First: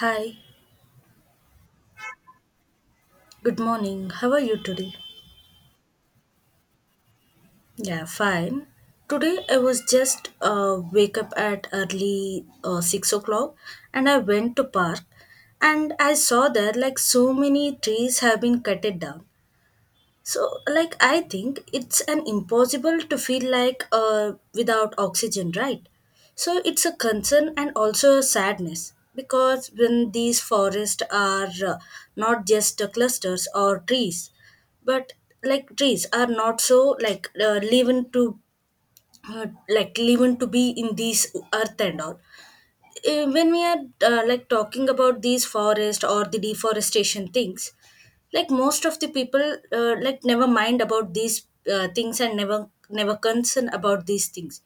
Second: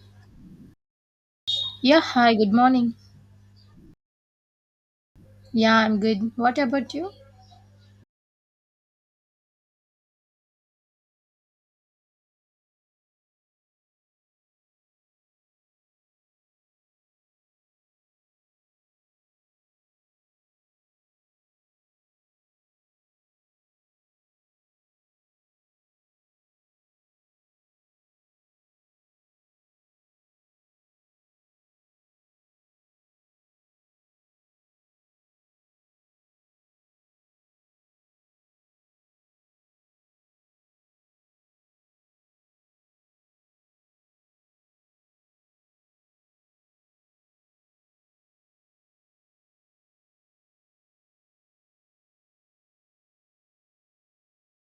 Hi, Yeah, hi, good morning. good morning. How are you today? Yeah, I'm good. What about you? Yeah, fine. Today I was just wake up at early 6 o'clock, and I went to park, and I saw there like so many trees have been cut it down. So, like, I think it's an impossible to feel like without oxygen, right? So, it's a concern and also a sadness because when these forests are not just clusters or trees, but like trees are not so like living to like living to be in these earth and all. When we are like talking about these forest or the deforestation things, like most of the people like never mind about these things and never concern about these things,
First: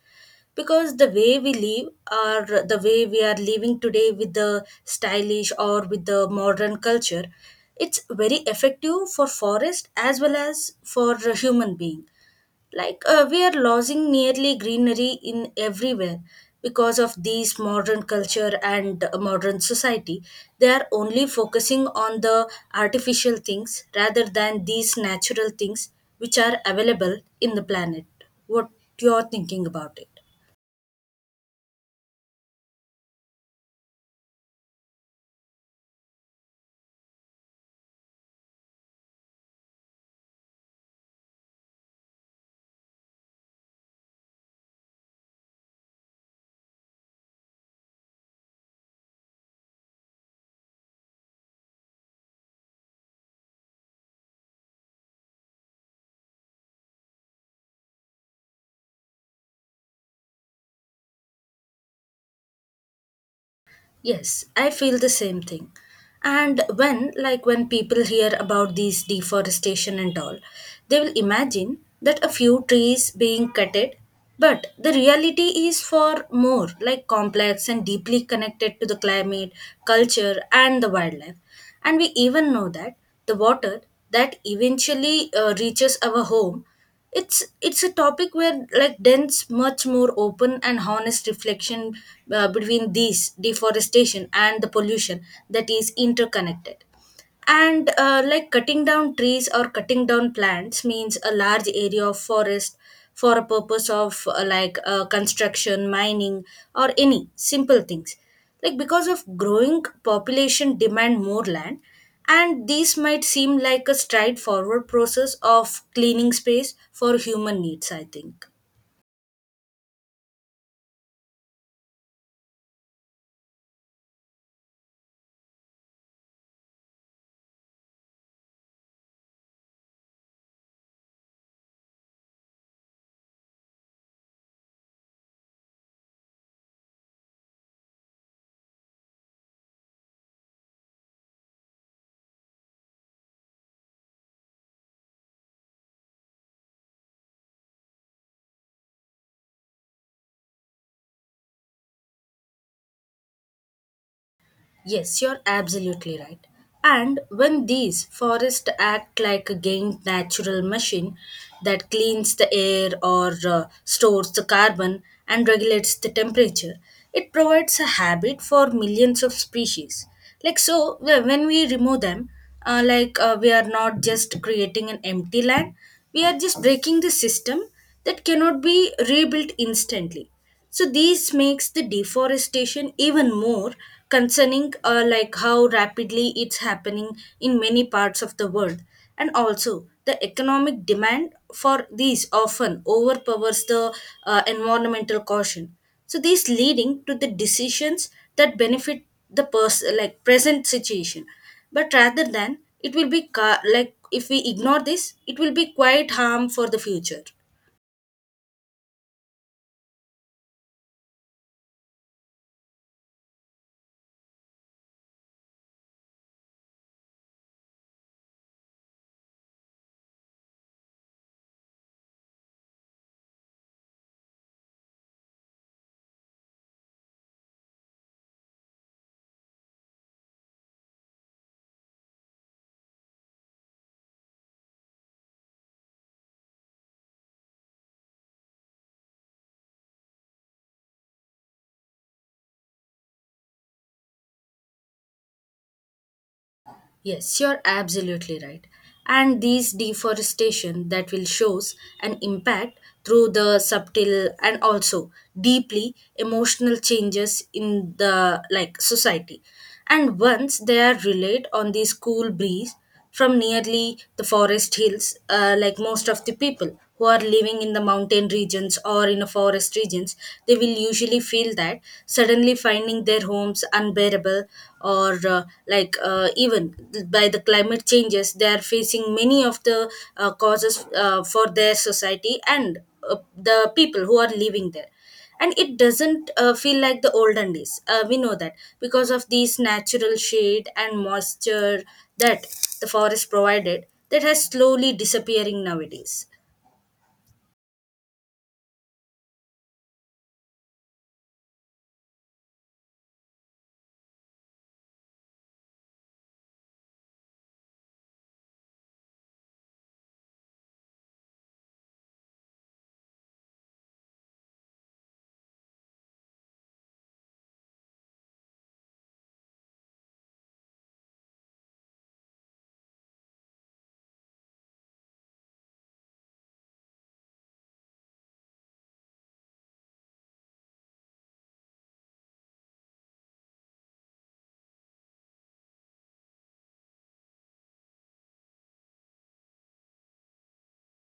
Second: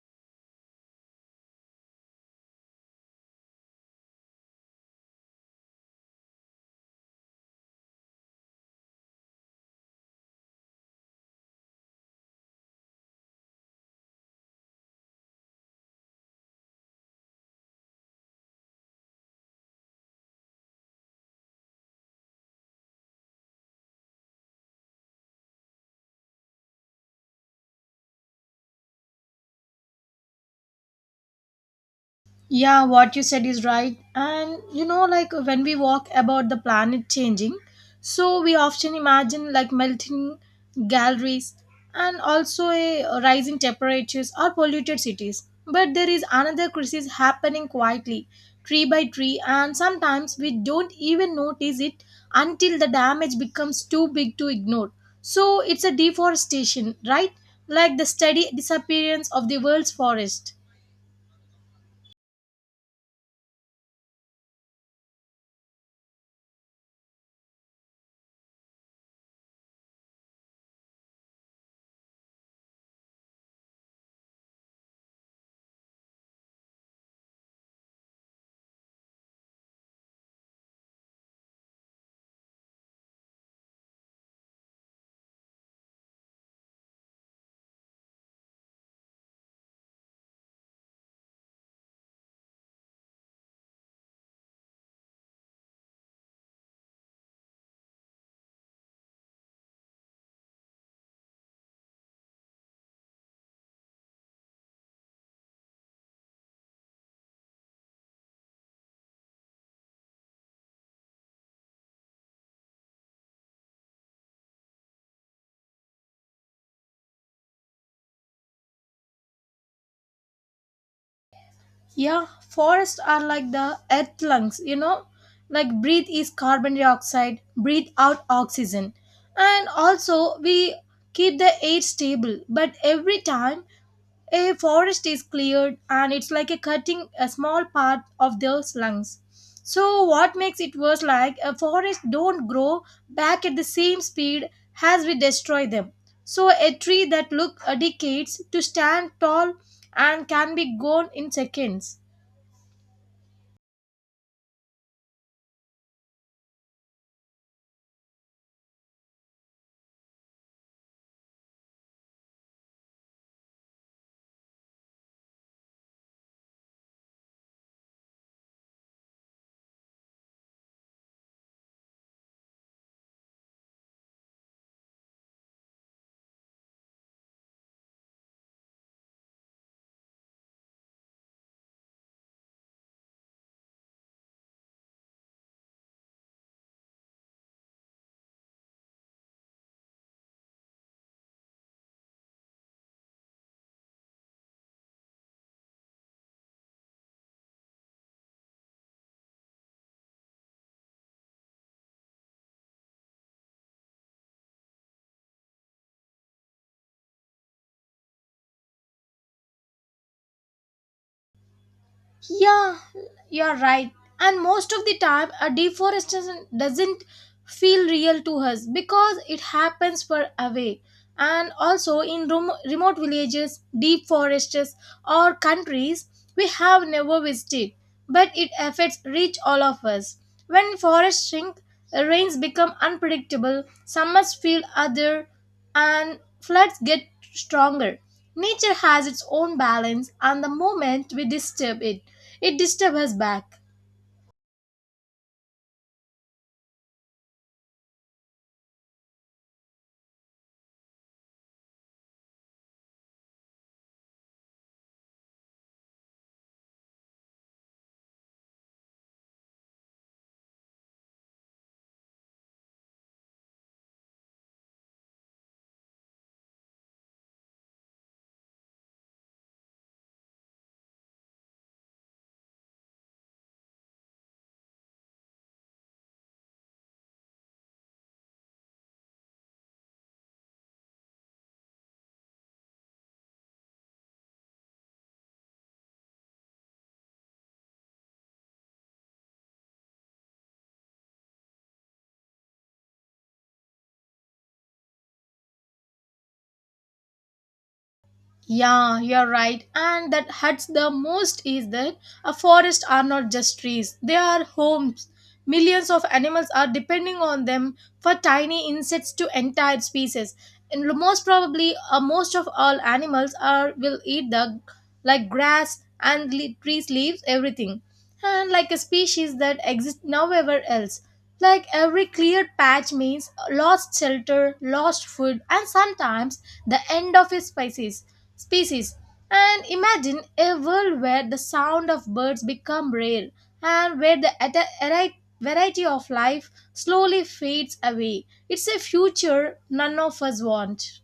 because the way we live or the way we are living today with the stylish or with the modern culture, it's very effective for forest as well as for a human being. Like we are losing nearly greenery in everywhere because of these modern culture and modern society, they are only focusing on the artificial things rather than these natural things which are available in the planet. What you're thinking about it? Yeah, what you said is right. And you know, like when we walk about the planet changing, so we often imagine like melting galleries and also a rising temperatures or polluted cities. But there is another crisis happening quietly, tree by tree, and sometimes we don't even notice it until the damage becomes too big to ignore. So it's a deforestation, right? Like the steady disappearance of the world's forest. Yes, I feel the same thing. And when, like, when people hear about these deforestation and all, they will imagine that a few trees being cutted, but the reality is for more, like, complex and deeply connected to the climate, culture, and the wildlife. And we even know that the water that eventually reaches our home, it's a topic where like dense much more open and honest reflection between these deforestation and the pollution that is interconnected. And like cutting down trees or cutting down plants means a large area of forest for a purpose of like construction mining or any simple things, like because of growing population demand more land. And these might seem like a straightforward process of cleaning space for human needs, I think. Yeah, forests are like the earth lungs, you know, like breathe is carbon dioxide, breathe out oxygen. And also, we keep the air stable, but every time a forest is cleared and it's like a cutting a small part of those lungs. So what makes it worse, like a forest don't grow back at the same speed as we destroy them. So a tree that look a decades to stand tall and can be gone in seconds. Yes, you're absolutely right. And when these forests act like a gained natural machine that cleans the air or stores the carbon and regulates the temperature, it provides a habit for millions of species. Like so, when we remove them, like we are not just creating an empty land, we are just breaking the system that cannot be rebuilt instantly. So this makes the deforestation even more concerning, like how rapidly it's happening in many parts of the world, and also the economic demand for these often overpowers the environmental caution. So this leading to the decisions that benefit the person, like present situation, but rather than it will be like if we ignore this, it will be quite harm for the future. Yeah, you're right. And most of the time, a deforestation doesn't feel real to us because it happens far away. And also in remote villages, deep forests, or countries we have never visited, but it affects reach all of us. When forests shrink, rains become unpredictable, summers feel other, and floods get stronger. Nature has its own balance, and the moment we disturb it, it disturbs us back. Yes, you're absolutely right. And these deforestation that will shows an impact through the subtle and also deeply emotional changes in the like society. And once they are relayed on the school breeze, from nearly the forest hills, like most of the people who are living in the mountain regions or in a forest regions, they will usually feel that suddenly finding their homes unbearable or like even by the climate changes, they are facing many of the causes for their society and the people who are living there. And it doesn't feel like the olden days, we know that, because of these natural shade and moisture that the forest provided that has slowly disappearing nowadays. Yeah, you're right. And that hurts the most is that a forest are not just trees, they are homes. Millions of animals are depending on them for tiny insects to entire species. And most probably, most of all animals are will eat the like grass and trees, leaves, everything. And like a species that exists nowhere else. Like every cleared patch means lost shelter, lost food, and sometimes the end of a species. Species. And imagine a world where the sound of birds become rare and where the variety of life slowly fades away. It's a future none of us want.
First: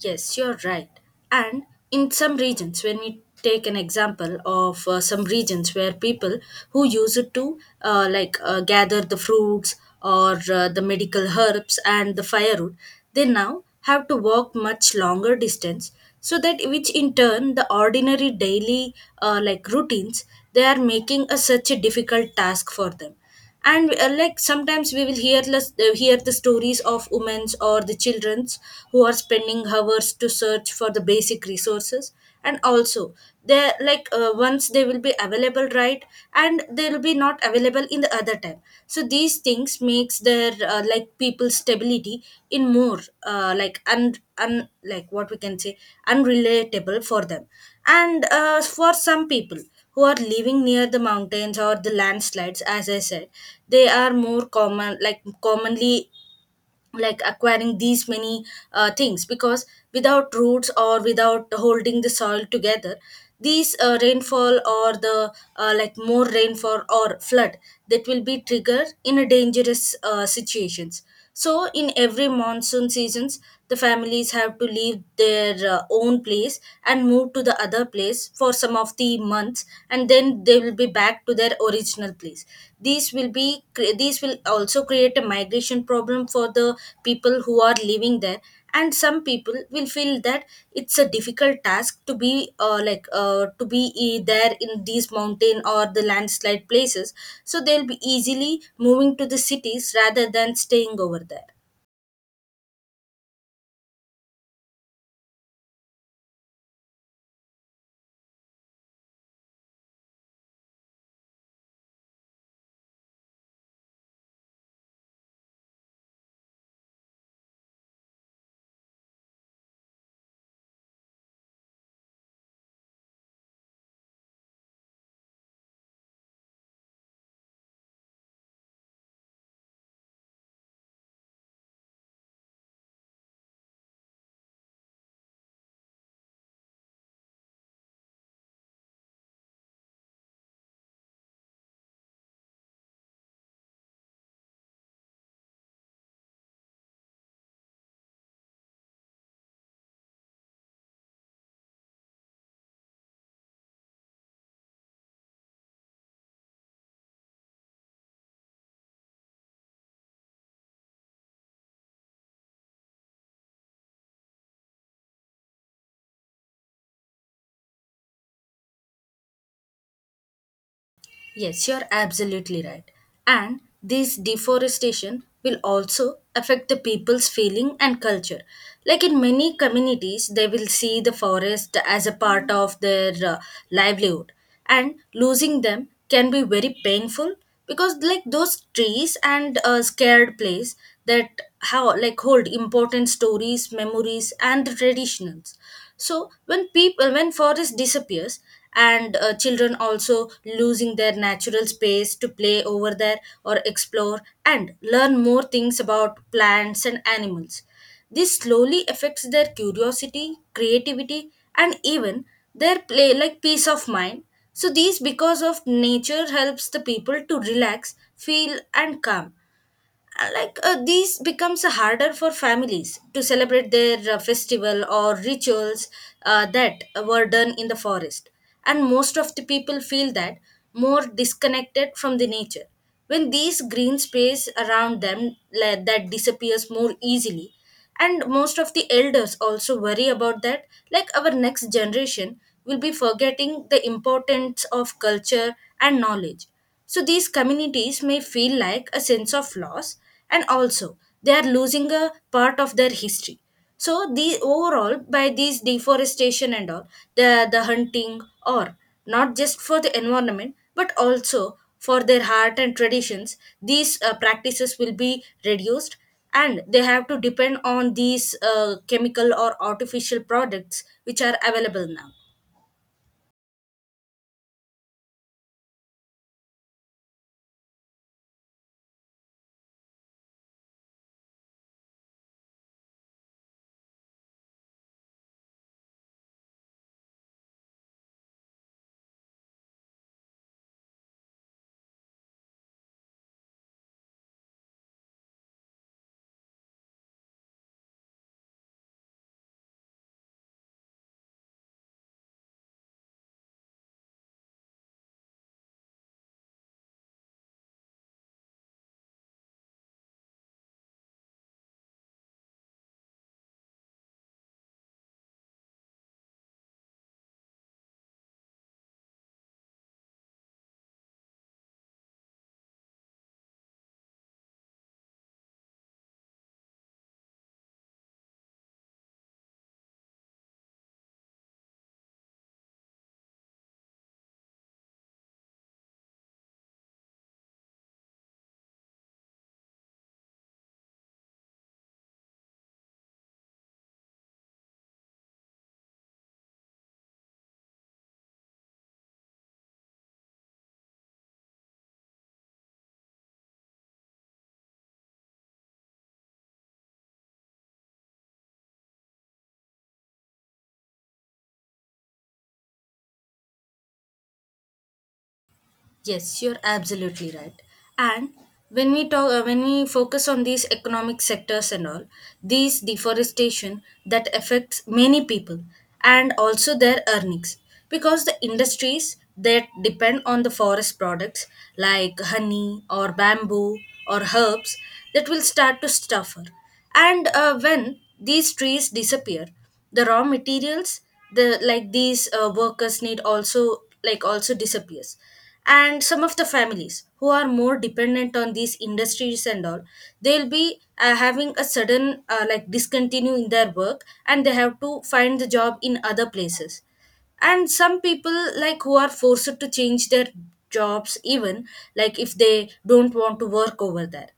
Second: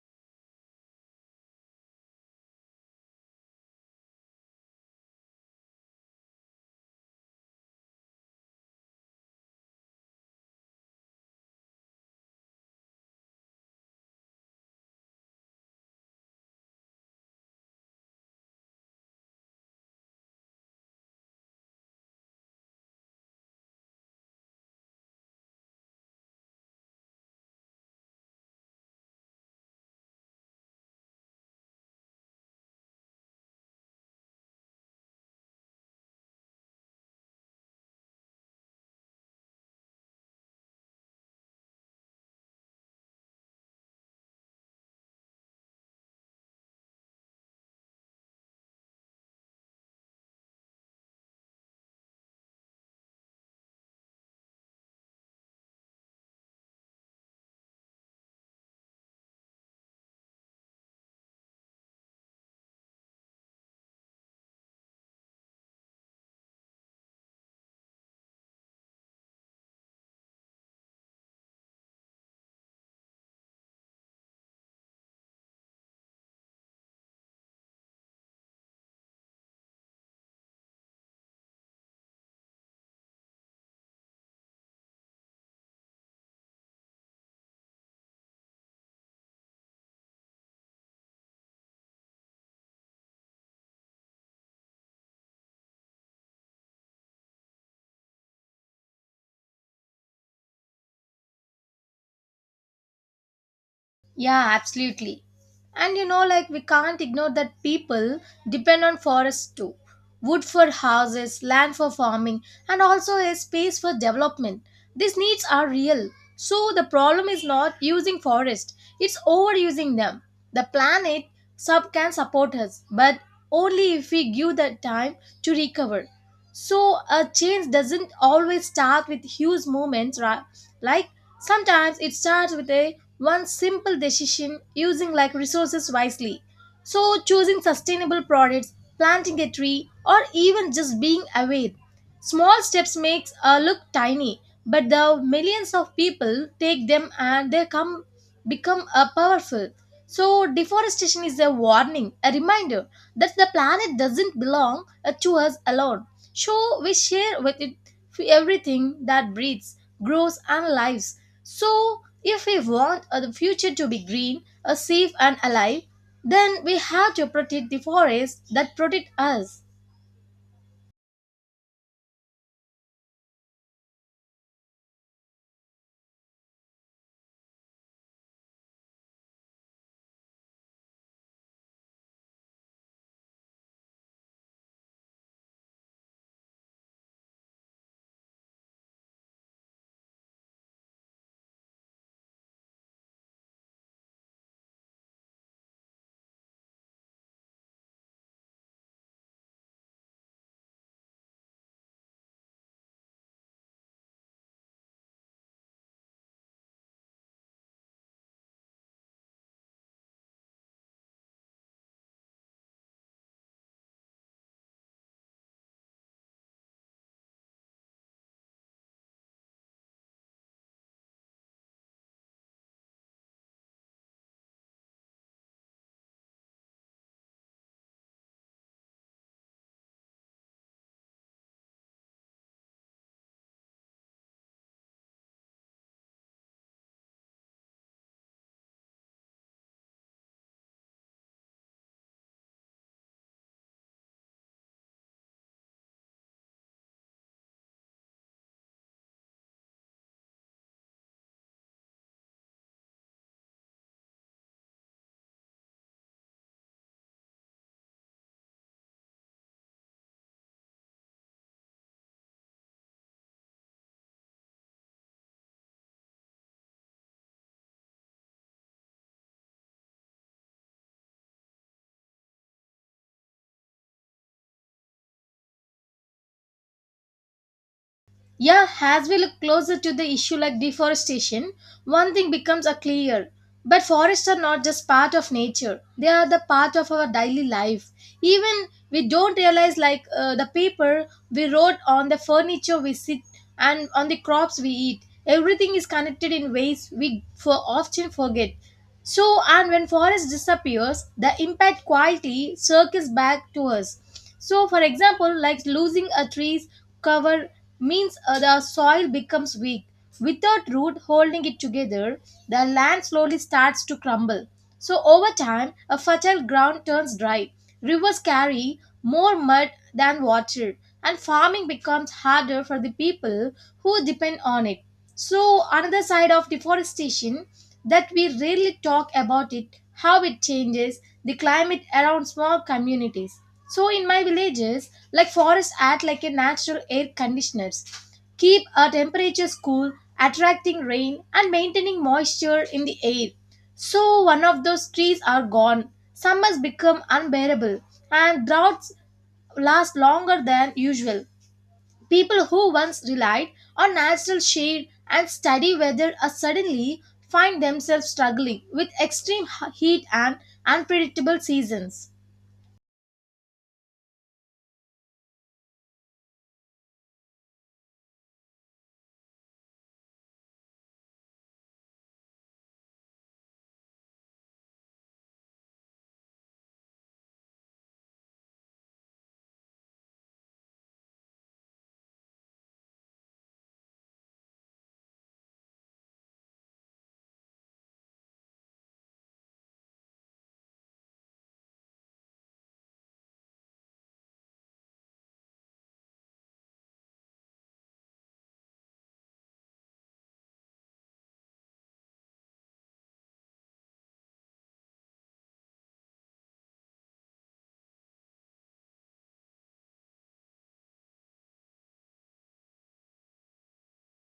Yes, you're right. And in some regions, when we take an example of some regions where people who use it to like gather the fruits or the medical herbs and the firewood, they now have to walk much longer distance. So that which in turn the ordinary daily like routines, they are making a such a difficult task for them. And like sometimes we will hear less, hear the stories of women's or the children's who are spending hours to search for the basic resources. And also they like once they will be available, right, and they will be not available in the other time, so these things makes their like people stability in more like un, un like what we can say, unrelatable for them. And for some people who are living near the mountains or the landslides, as I said, they are more common, like commonly like acquiring these many things, because without roots or without holding the soil together, these rainfall or the like more rainfall or flood, that will be triggered in a dangerous situations. So in every monsoon seasons, the families have to leave their own place and move to the other place for some of the months, and then they will be back to their original place. These will be these will also create a migration problem for the people who are living there. And some people will feel that it's a difficult task to be like to be there in these mountain or the landslide places, so they'll be easily moving to the cities rather than staying over there. Yeah, absolutely. And you know, like we can't ignore that people depend on forests too. Wood for houses, land for farming, and also a space for development. These needs are real. So the problem is not using forest, it's overusing them. The planet sub can support us, but only if we give the time to recover. So a change doesn't always start with huge movements, right? Like sometimes it starts with a one simple decision using like resources wisely, so choosing sustainable products, planting a tree, or even just being aware. Small steps makes a look tiny, but the millions of people take them and they come become a powerful. So deforestation is a warning, a reminder that the planet doesn't belong to us alone. So we share with it everything that breathes, grows and lives. So if we want the future to be green, safe and alive, then we have to protect the forests that protect us. Yes, you're absolutely right. And this deforestation will also affect the people's feeling and culture. Like in many communities, they will see the forest as a part of their livelihood, and losing them can be very painful, because like those trees and scared place that how like hold important stories, memories, and the traditions. So when people, when forest disappears, and children also losing their natural space to play over there or explore and learn more things about plants and animals, this slowly affects their curiosity, creativity, and even their play like peace of mind. So these, because of nature helps the people to relax feel and calm, like these becomes harder for families to celebrate their festival or rituals that were done in the forest. And most of the people feel that more disconnected from the nature when these green space around them, like, that disappears more easily. And most of the elders also worry about that, like our next generation will be forgetting the importance of culture and knowledge. So these communities may feel like a sense of loss, and also they are losing a part of their history. So the overall by these deforestation and all, the hunting, or not just for the environment but also for their heart and traditions, these practices will be reduced, and they have to depend on these chemical or artificial products which are available now. Yeah, as we look closer to the issue like deforestation, one thing becomes a clear. But forests are not just part of nature; they are the part of our daily life. Even we don't realize, like the paper we wrote on the furniture we sit and on the crops we eat. Everything is connected in ways we for often forget. So, and when forest disappears, the impact quietly circles back to us. So, for example, like losing a tree's cover means the soil becomes weak. Without root holding it together, the land slowly starts to crumble. So, over time, a fertile ground turns dry. Rivers carry more mud than water, and farming becomes harder for the people who depend on it. So another side of deforestation that we rarely talk about, it how it changes the climate around small communities. So in my villages, like forests act like a natural air conditioners, keep our temperatures cool, attracting rain and maintaining moisture in the air. So one of those trees are gone. Summers become unbearable and droughts last longer than usual. People who once relied on natural shade and steady weather are suddenly find themselves struggling with extreme heat and unpredictable seasons. Yes, you're absolutely right. And when we talk, when we focus on these economic sectors and all, these deforestation that affects many people and also their earnings, because the industries that depend on the forest products like honey or bamboo or herbs, that will start to suffer. And when these trees disappear, the raw materials the like these workers need also like also disappears. And some of the families who are more dependent on these industries and all, they'll be having a sudden like discontinue in their work, and they have to find the job in other places. And some people like who are forced to change their jobs even, like if they don't want to work over there.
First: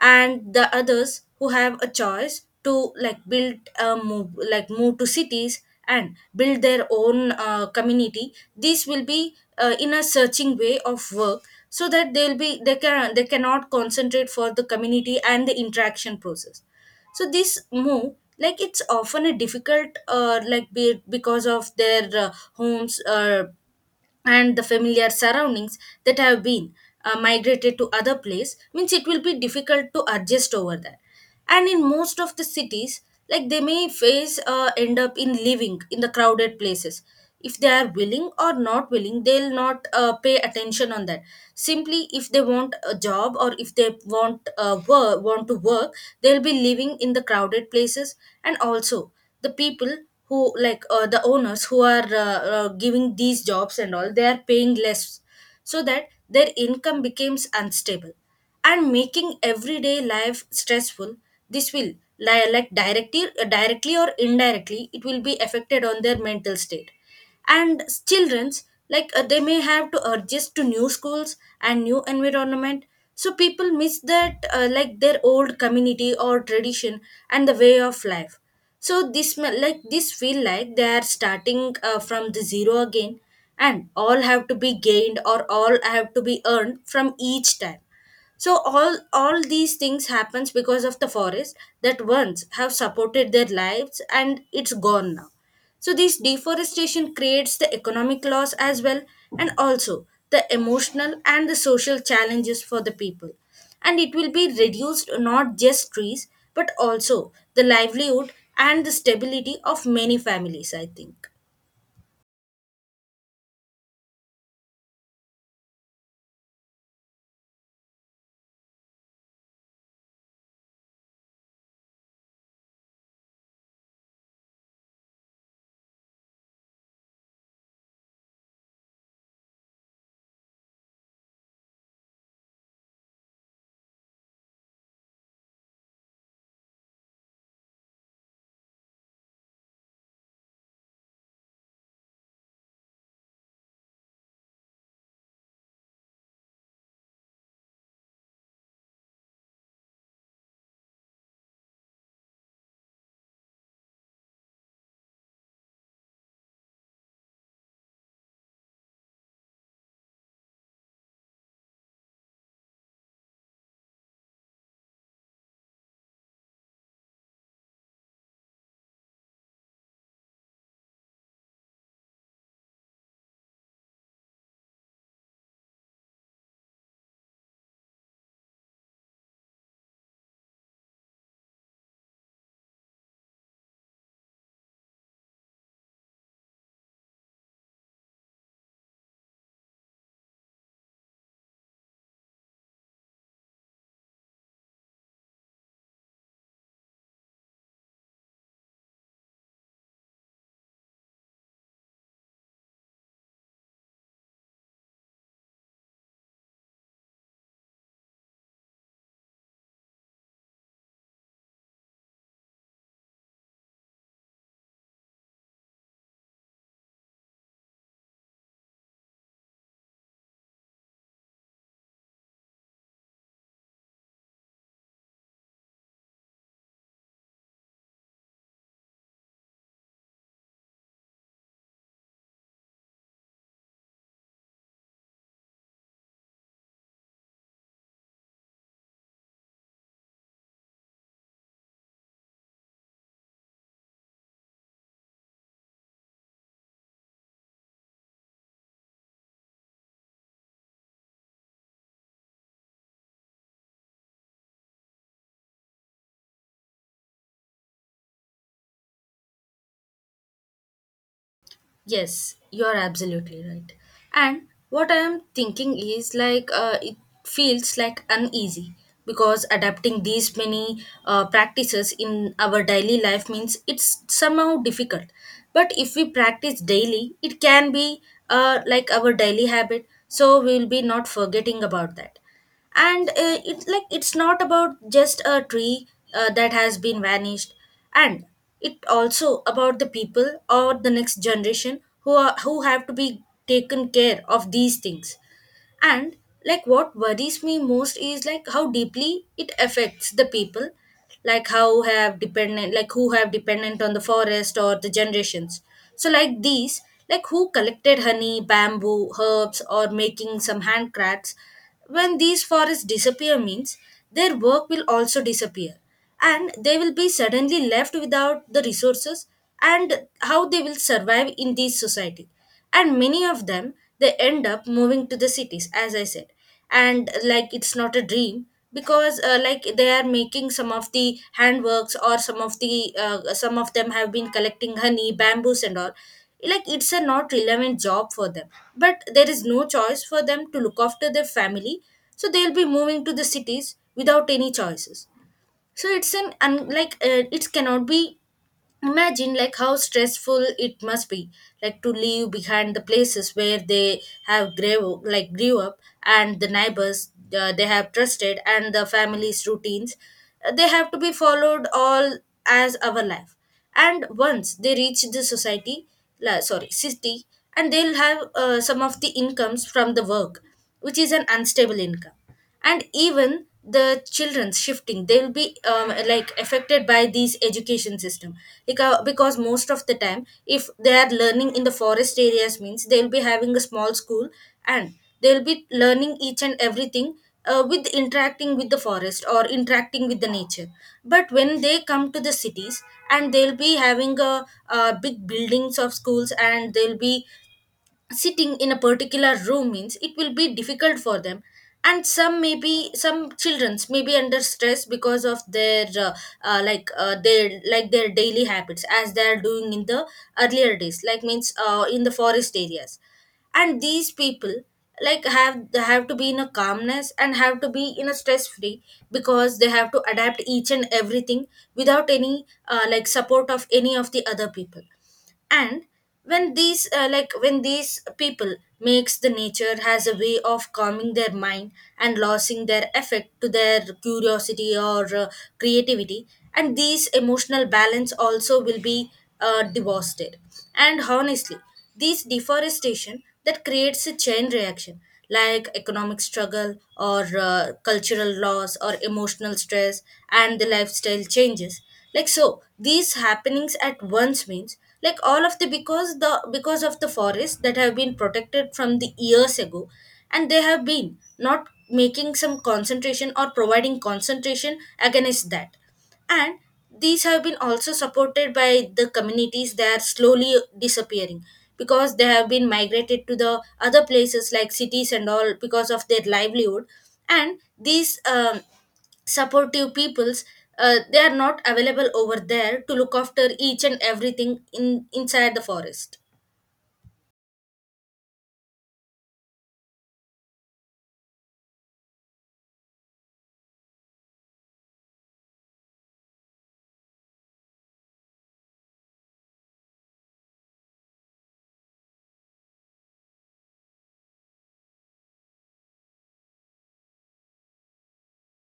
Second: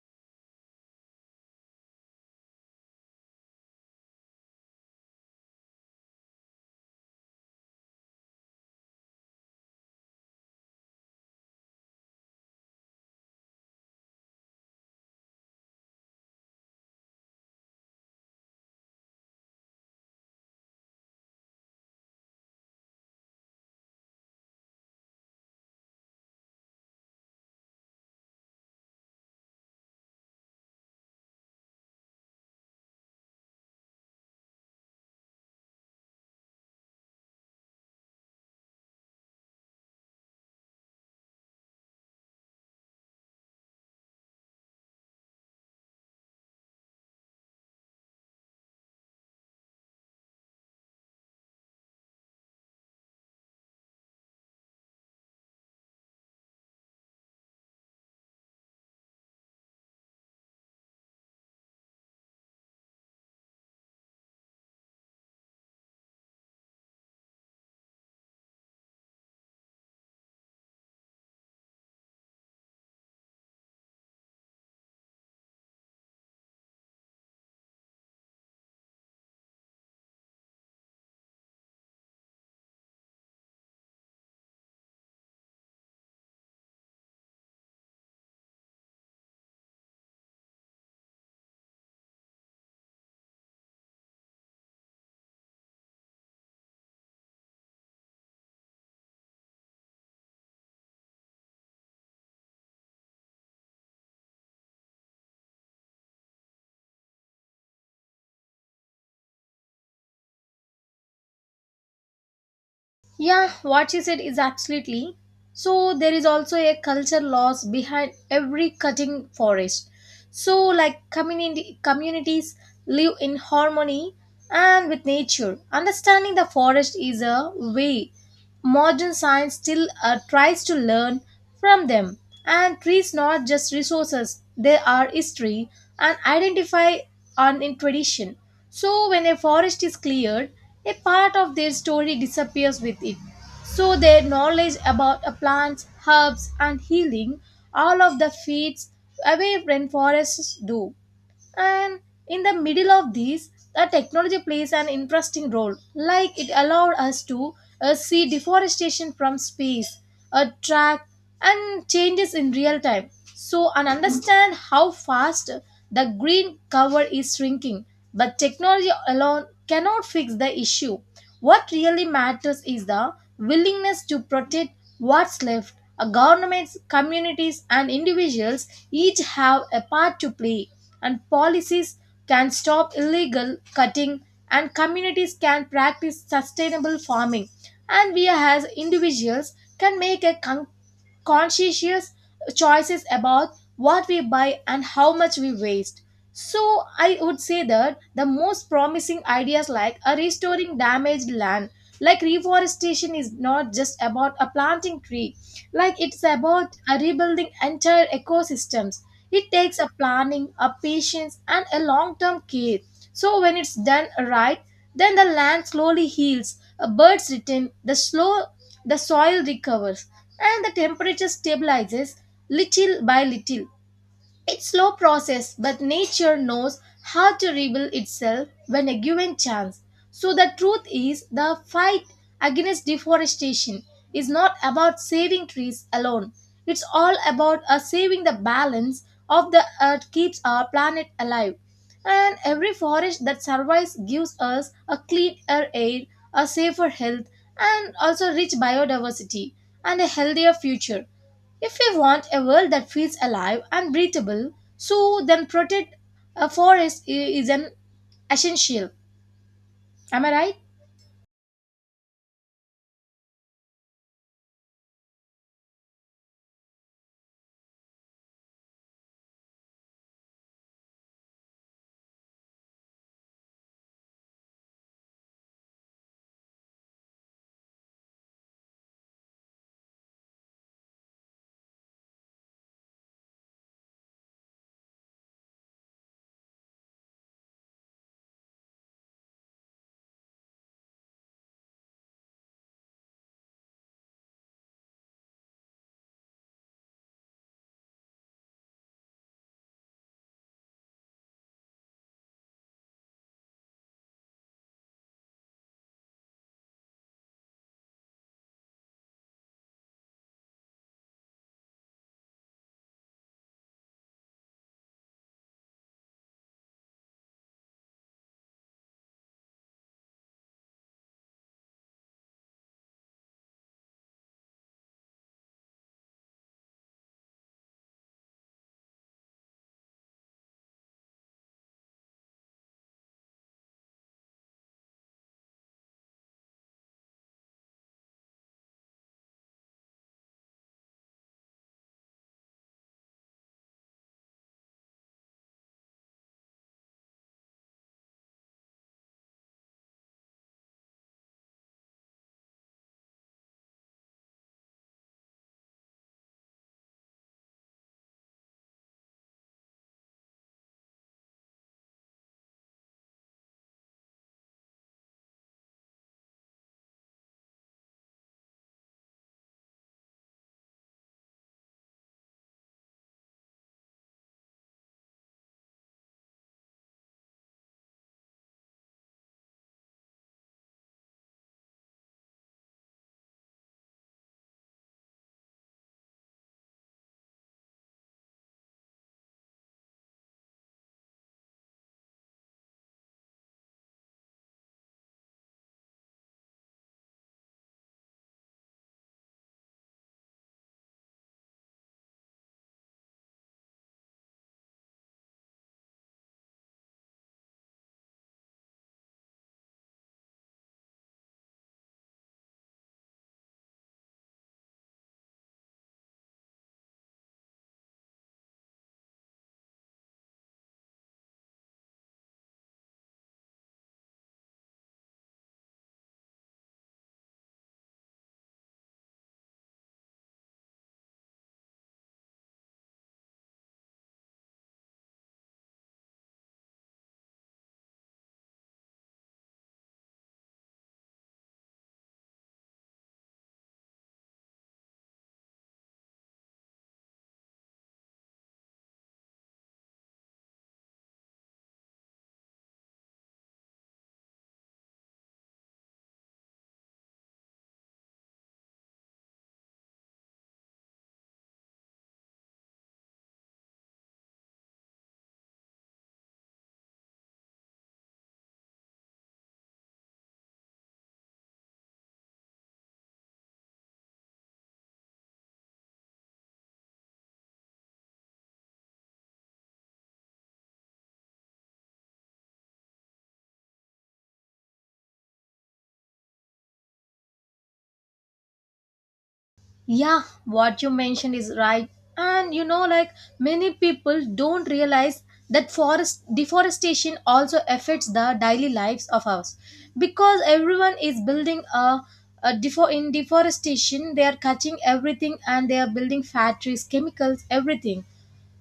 And the others who have a choice to like build a move, like move to cities and build their own community, this will be in a searching way of work, so that they'll be, they can, they cannot concentrate for the community and the interaction process. So this move like it's often a difficult like be, because of their homes and the familiar surroundings that have been migrated to other place means it will be difficult to adjust over there. And in most of the cities, like they may face end up in living in the crowded places, if they are willing or not willing they'll not pay attention on that, simply if they want a job or if they want work, want to work, they'll be living in the crowded places. And also the people who like the owners who are giving these jobs and all, they are paying less, so that their income becomes unstable and making everyday life stressful. This will like directly or indirectly it will be affected on their mental state. And children's, like they may have to adjust to new schools and new environment, so people miss that like their old community or tradition and the way of life. So this like this feel like they are starting from the zero again, and all have to be gained or all have to be earned from each time. So all these things happens because of the forest that once have supported their lives and it's gone now. So this deforestation creates the economic loss as well, and also the emotional and the social challenges for the people. And it will be reduced not just trees, but also the livelihood and the stability of many families I think. Yeah, what she said is absolutely. So there is also a culture loss behind every cutting forest. So like community communities live in harmony and with nature. Understanding the forest is a way. Modern science still tries to learn from them and treats not just resources, they are history and identify on in tradition. So when a forest is cleared, a part of their story disappears with it. So their knowledge about a plants, herbs and healing, all of the feeds away when forests do. And in the middle of these, the technology plays an interesting role, like it allowed us to see deforestation from space, track, and changes in real time. So, and understand how fast the green cover is shrinking. But technology alone cannot fix the issue. What really matters is the willingness to protect what's left. Governments, communities, and individuals each have a part to play, and policies can stop illegal cutting, and communities can practice sustainable farming, and we as individuals can make a conscientious choices about what we buy and how much we waste. So I would say that the most promising ideas like a restoring damaged land, like reforestation is not just about a planting tree, like it's about a rebuilding entire ecosystems. It takes a planning, a patience, and a long-term care. So when it's done right, then the land slowly heals, a birds return, the soil recovers, and the temperature stabilizes little by little. It's slow process, but nature knows how to rebuild itself when a given chance. So the truth is the fight against deforestation is not about saving trees alone. It's all about us saving the balance of the earth keeps our planet alive. And every forest that survives gives us a cleaner air, a safer health, and also rich biodiversity and a healthier future. If we want a world that feels alive and breathable, so then protect a is an essential. Am I right? Yes, you are absolutely right. And what I am thinking is like it feels like uneasy, because adapting these many practices in our daily life means it's somehow difficult. But if we practice daily, it can be like our daily habit, so we will be not forgetting about that. And it like it's not about just a tree that has been vanished, and it also about the people or the next generation who are who have to be taken care of these things. And like what worries me most is like how deeply it affects the people, like how have dependent like who have dependent on the forest or the generations. So like these, like who collected honey bamboo herbs or making some handcrafts, when these forests disappear means their work will also disappear, and they will be suddenly left without the resources. And how they will survive in this society, and many of them they end up moving to the cities as I said. And like it's not a dream, because like they are making some of the handworks or some of the some of them have been collecting honey bamboos and all. Like it's a not relevant job for them, but there is no choice for them to look after their family, so they'll be moving to the cities without any choices. So like it cannot be imagined like how stressful it must be, like to leave behind the places where they have grew like grew up, and the neighbors they have trusted, and the family's routines. They have to be followed all as our life. And once they reach sorry city, and they'll have some of the incomes from the work, which is an unstable income. And even the children's shifting they'll be like affected by these education system, because most of the time if they are learning in the forest areas means they'll be having a small school, and they'll be learning each and everything with interacting with the forest or interacting with the nature. But when they come to the cities, and they'll be having a, big buildings of schools, and they'll be sitting in a particular room means it will be difficult for them. And some maybe some childrens may be under stress because of their like their like their daily habits as they are doing in the earlier days like means in the forest areas. And these people like have they have to be in a calmness and have to be in a stress free, because they have to adapt each and everything without any like support of any of the other people. And when these like when these people makes the nature has a way of calming their mind, and losing their effect to their curiosity or creativity, and these emotional balance also will be devastated. And honestly, this deforestation that creates a chain reaction, like economic struggle or cultural loss or emotional stress and the lifestyle changes. Like so these happenings at once means, like all of the because of the forests that have been protected from the years ago, and they have been not making some concentration or providing concentration against that. And these have been also supported by the communities that are slowly disappearing, because they have been migrated to the other places like cities and all because of their livelihood. And these supportive peoples they are not available over there to look after each and everything in inside the forest. Yeah, what you mentioned is right. And you know, like many people don't realize that forest deforestation also affects the daily lives of us because everyone is building in deforestation they are cutting everything and they are building factories chemicals everything,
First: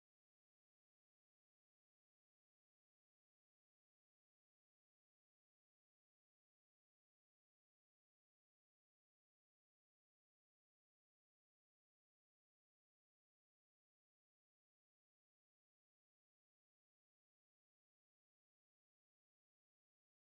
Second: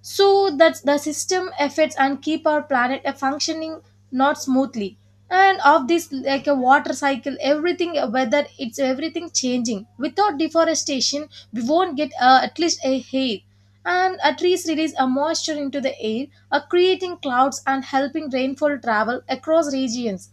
so that the system affects and keep our planet functioning not smoothly. And of this like a water cycle everything, whether it's everything changing without deforestation we won't get at least a hair. And trees release a moisture into the air, creating clouds and helping rainfall travel across regions.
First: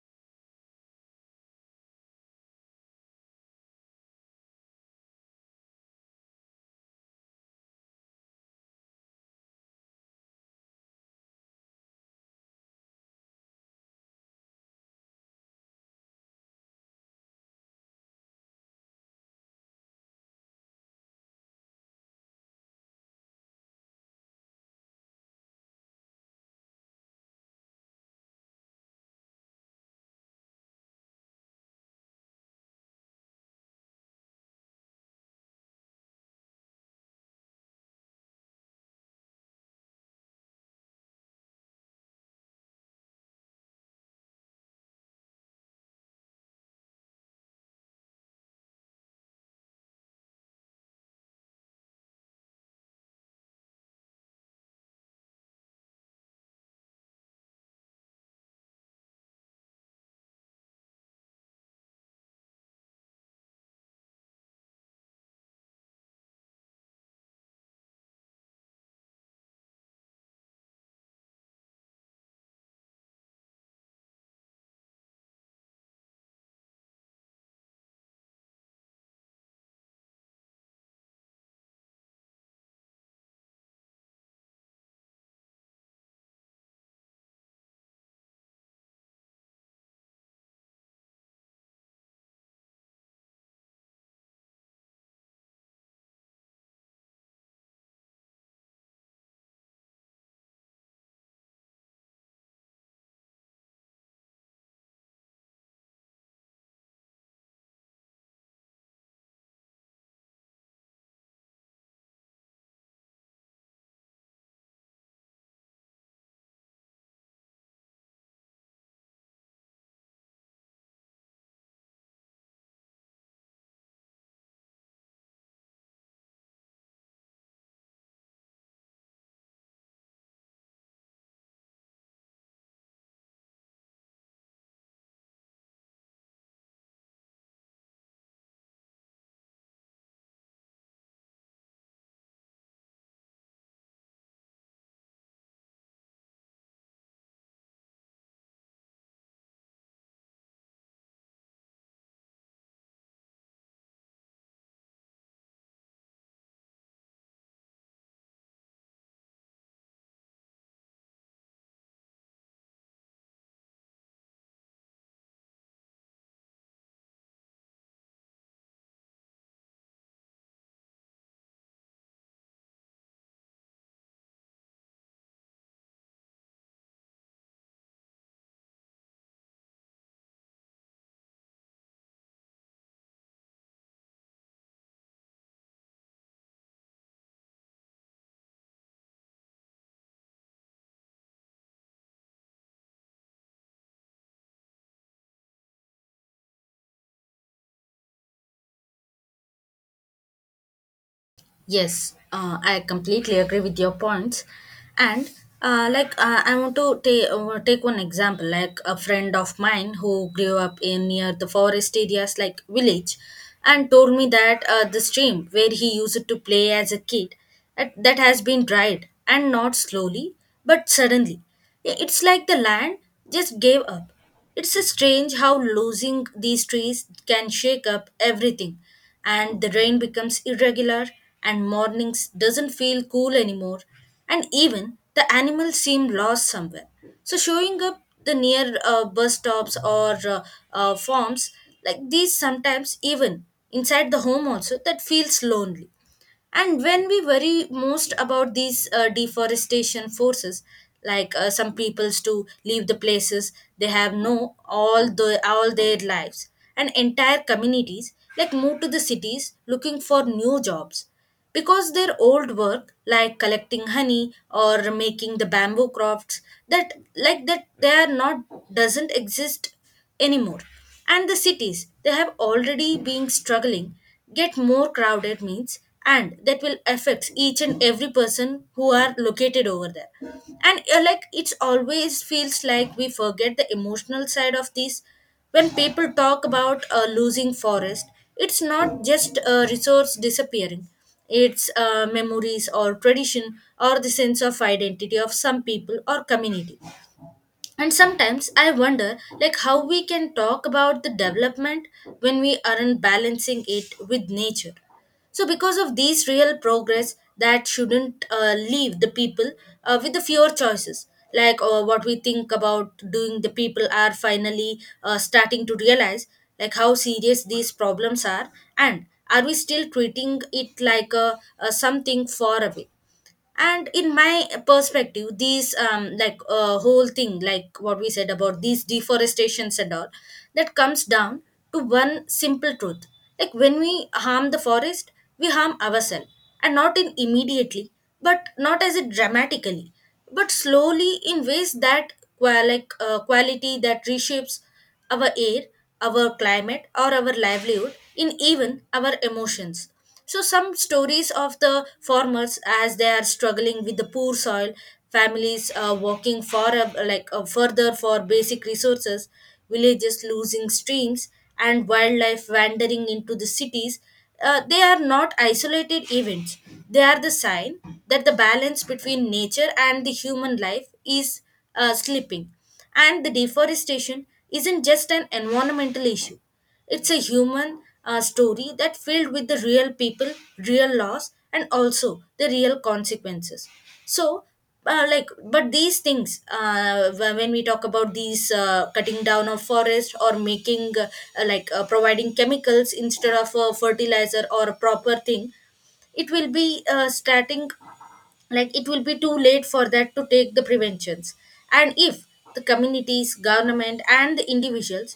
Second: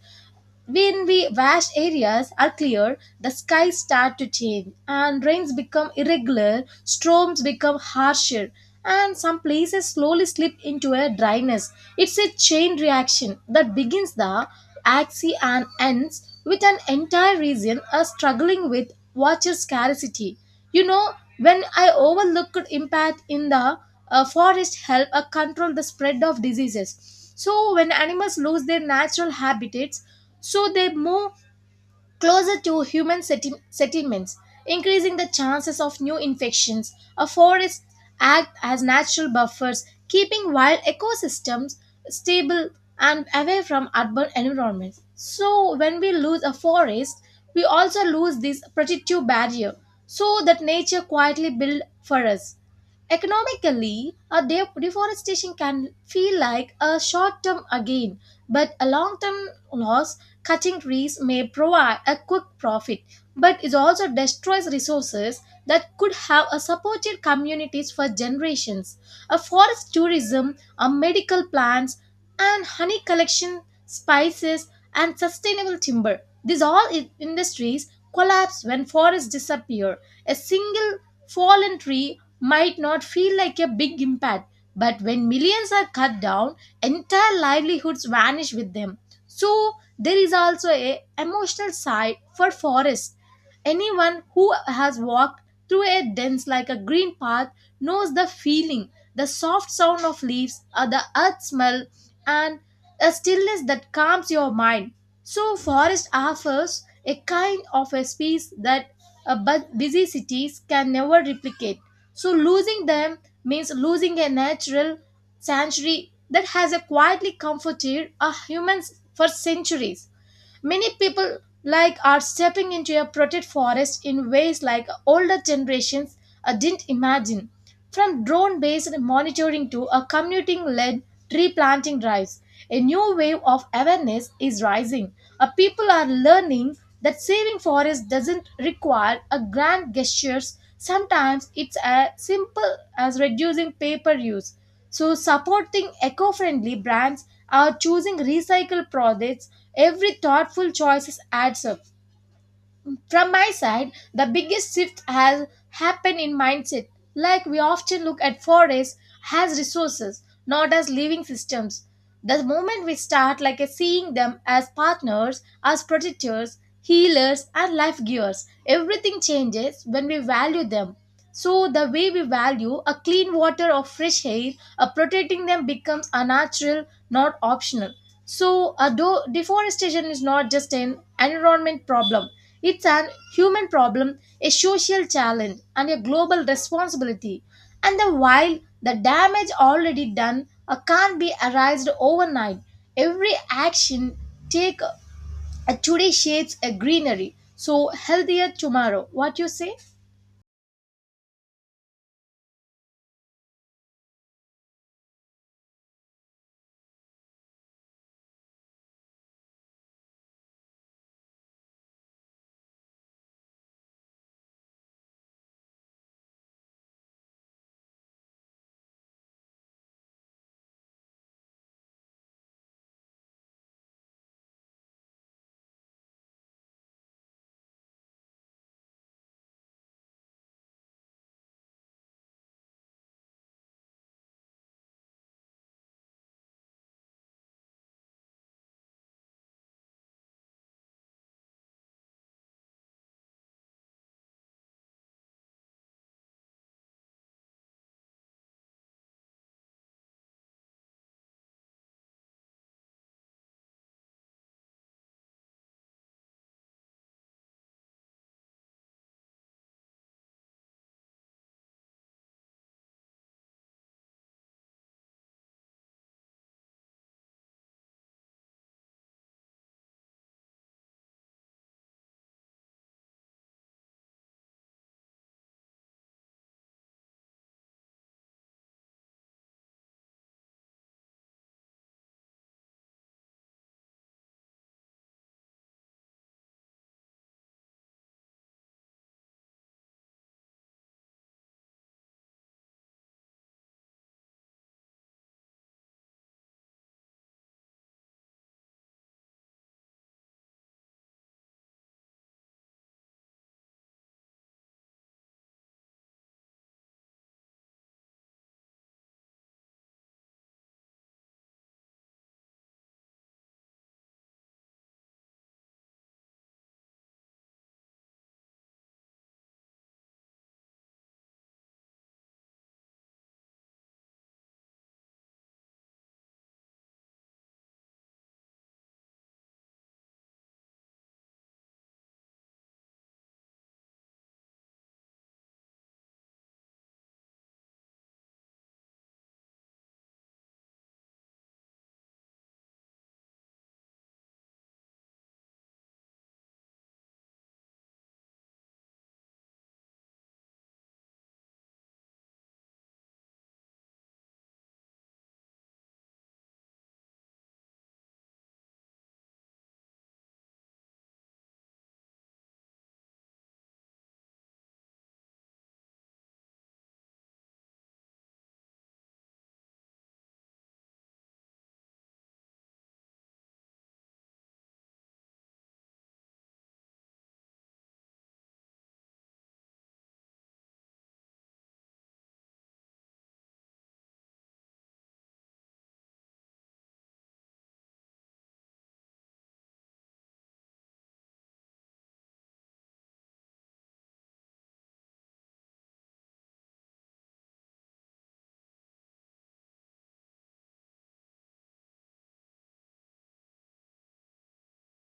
When we vast areas are cleared, the skies start to change and rains become irregular, storms become harsher, and some places slowly slip into a dryness. It's a chain reaction that begins the axis and ends with an entire region are struggling with water scarcity. You know, when I overlooked impact in the forest help control the spread of diseases. So when animals lose their natural habitats, so they move closer to human settlements, increasing the chances of new infections. A forest act as natural buffers, keeping wild ecosystems stable and away from urban environments. So when we lose a forest, we also lose this protective barrier so that nature quietly built for us. Economically, a deforestation can feel like a short term gain, but a long term loss. Cutting trees may provide a quick profit, but it also destroys resources that could have supported communities for generations. A forest tourism, a medical plants, and honey collection, spices, and sustainable timber. These all industries collapse when forests disappear. A single fallen tree might not feel like a big impact, but when millions are cut down, entire livelihoods vanish with them. So there is also a emotional side for forests. Anyone who has walked through a dense like a green path knows the feeling, the soft sound of leaves, or the earth smell, and a stillness that calms your mind. So forest offers a kind of a space that busy cities can never replicate. So, losing them means losing a natural sanctuary that has quietly comforted a humans for centuries. Many people like are stepping into a protected forest in ways like older generations didn't imagine. From drone based monitoring to a commuting led tree planting drives, a new wave of awareness is rising. People are learning that saving forests doesn't require a grand gestures. Sometimes it's as simple as reducing paper use, so supporting eco friendly brands are choosing recycled products. Every thoughtful choice adds up. From my side, the biggest shift has happened in mindset. Like we often look at forests as resources, not as living systems. The moment we start like a seeing them as partners, as protectors, healers, and life givers, everything changes when we value them. So the way we value a clean water or fresh air, a protecting them becomes a natural, not optional. So although deforestation is not just an environment problem, it's an human problem, a social challenge, and a global responsibility. And the while the damage already done can't be erased overnight, every action take today shades a greenery, so healthier tomorrow. What you say? Yes, I completely agree with your points. And like I want to ta- take one example, like a friend of mine who grew up in near the forest areas like village, and told me that the stream where he used to play as a kid, that has been dried, and not slowly but suddenly. It's like the land just gave up. It's strange how losing these trees can shake up everything, and the rain becomes irregular, and mornings doesn't feel cool anymore, and even the animals seem lost somewhere. So showing up the near bus stops or farms, like these sometimes even inside the home also that feels lonely. And when we worry most about these deforestation forces, like some peoples to leave the places they have no all the all their lives, and entire communities like move to the cities looking for new jobs, because their old work like collecting honey or making the bamboo crafts, that like that they are not doesn't exist anymore. And the cities they have already been struggling get more crowded means, and that will affect each and every person who are located over there. And like it's always feels like we forget the emotional side of this. When people talk about losing forest, it's not just a resource disappearing, its memories or tradition or the sense of identity of some people or community. And sometimes I wonder like how we can talk about the development when we aren't balancing it with nature. So because of these real progress that shouldn't leave the people with the fewer choices. Like what we think about doing, the people are finally starting to realize like how serious these problems are, and are we still treating it like a something far away. And in my perspective, these like whole thing like what we said about these deforestations and all, that comes down to one simple truth. Like when we harm the forest, we harm ourselves, and not in immediately but not as it dramatically, but slowly in ways that like quality that reshapes our air, our climate, or our livelihood, in even our emotions. So, some stories of the farmers as they are struggling with the poor soil, families like further for basic resources, villages losing streams, and wildlife wandering into the cities. They are not isolated events. They are the sign that the balance between nature and the human life is slipping. And the deforestation isn't just an environmental issue, it's a human story that filled with the real people, real loss, and also the real consequences. So, like, but these things, when we talk about these cutting down of forest or making, like, providing chemicals instead of a fertilizer or a proper thing, it will be starting like it will be too late for that to take the preventions. And if the communities government and the individuals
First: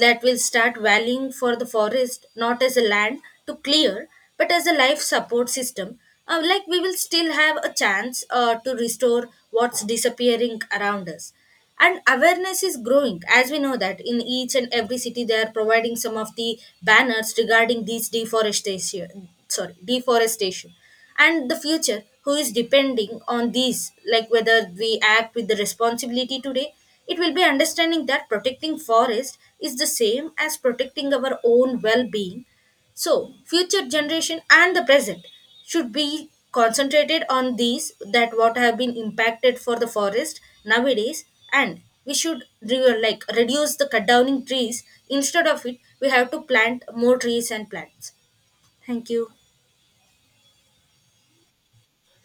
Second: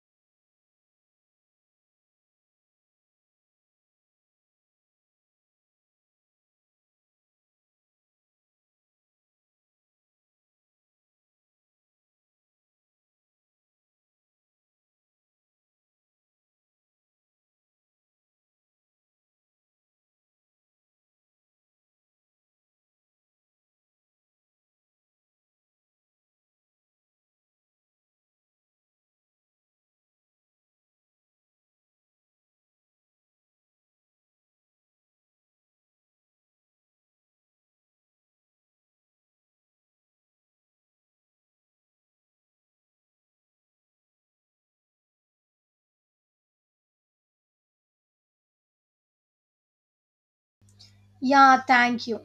that will start valuing for the forest not as a land to clear, but as a life support system, like we will still have a chance to restore what's disappearing around us. And awareness is growing, as we know that in each and every city they are providing some of the banners regarding these deforestation sorry deforestation. And the future who is depending on these, like whether we act with the responsibility today, it will be understanding that protecting forest is the same as protecting our own well-being. So, future generation and the present should be concentrated on these that what have been impacted for the forest nowadays. And we should like reduce the cut downing trees, instead of it we have to plant more trees and plants. Thank you. Yeah, thank you.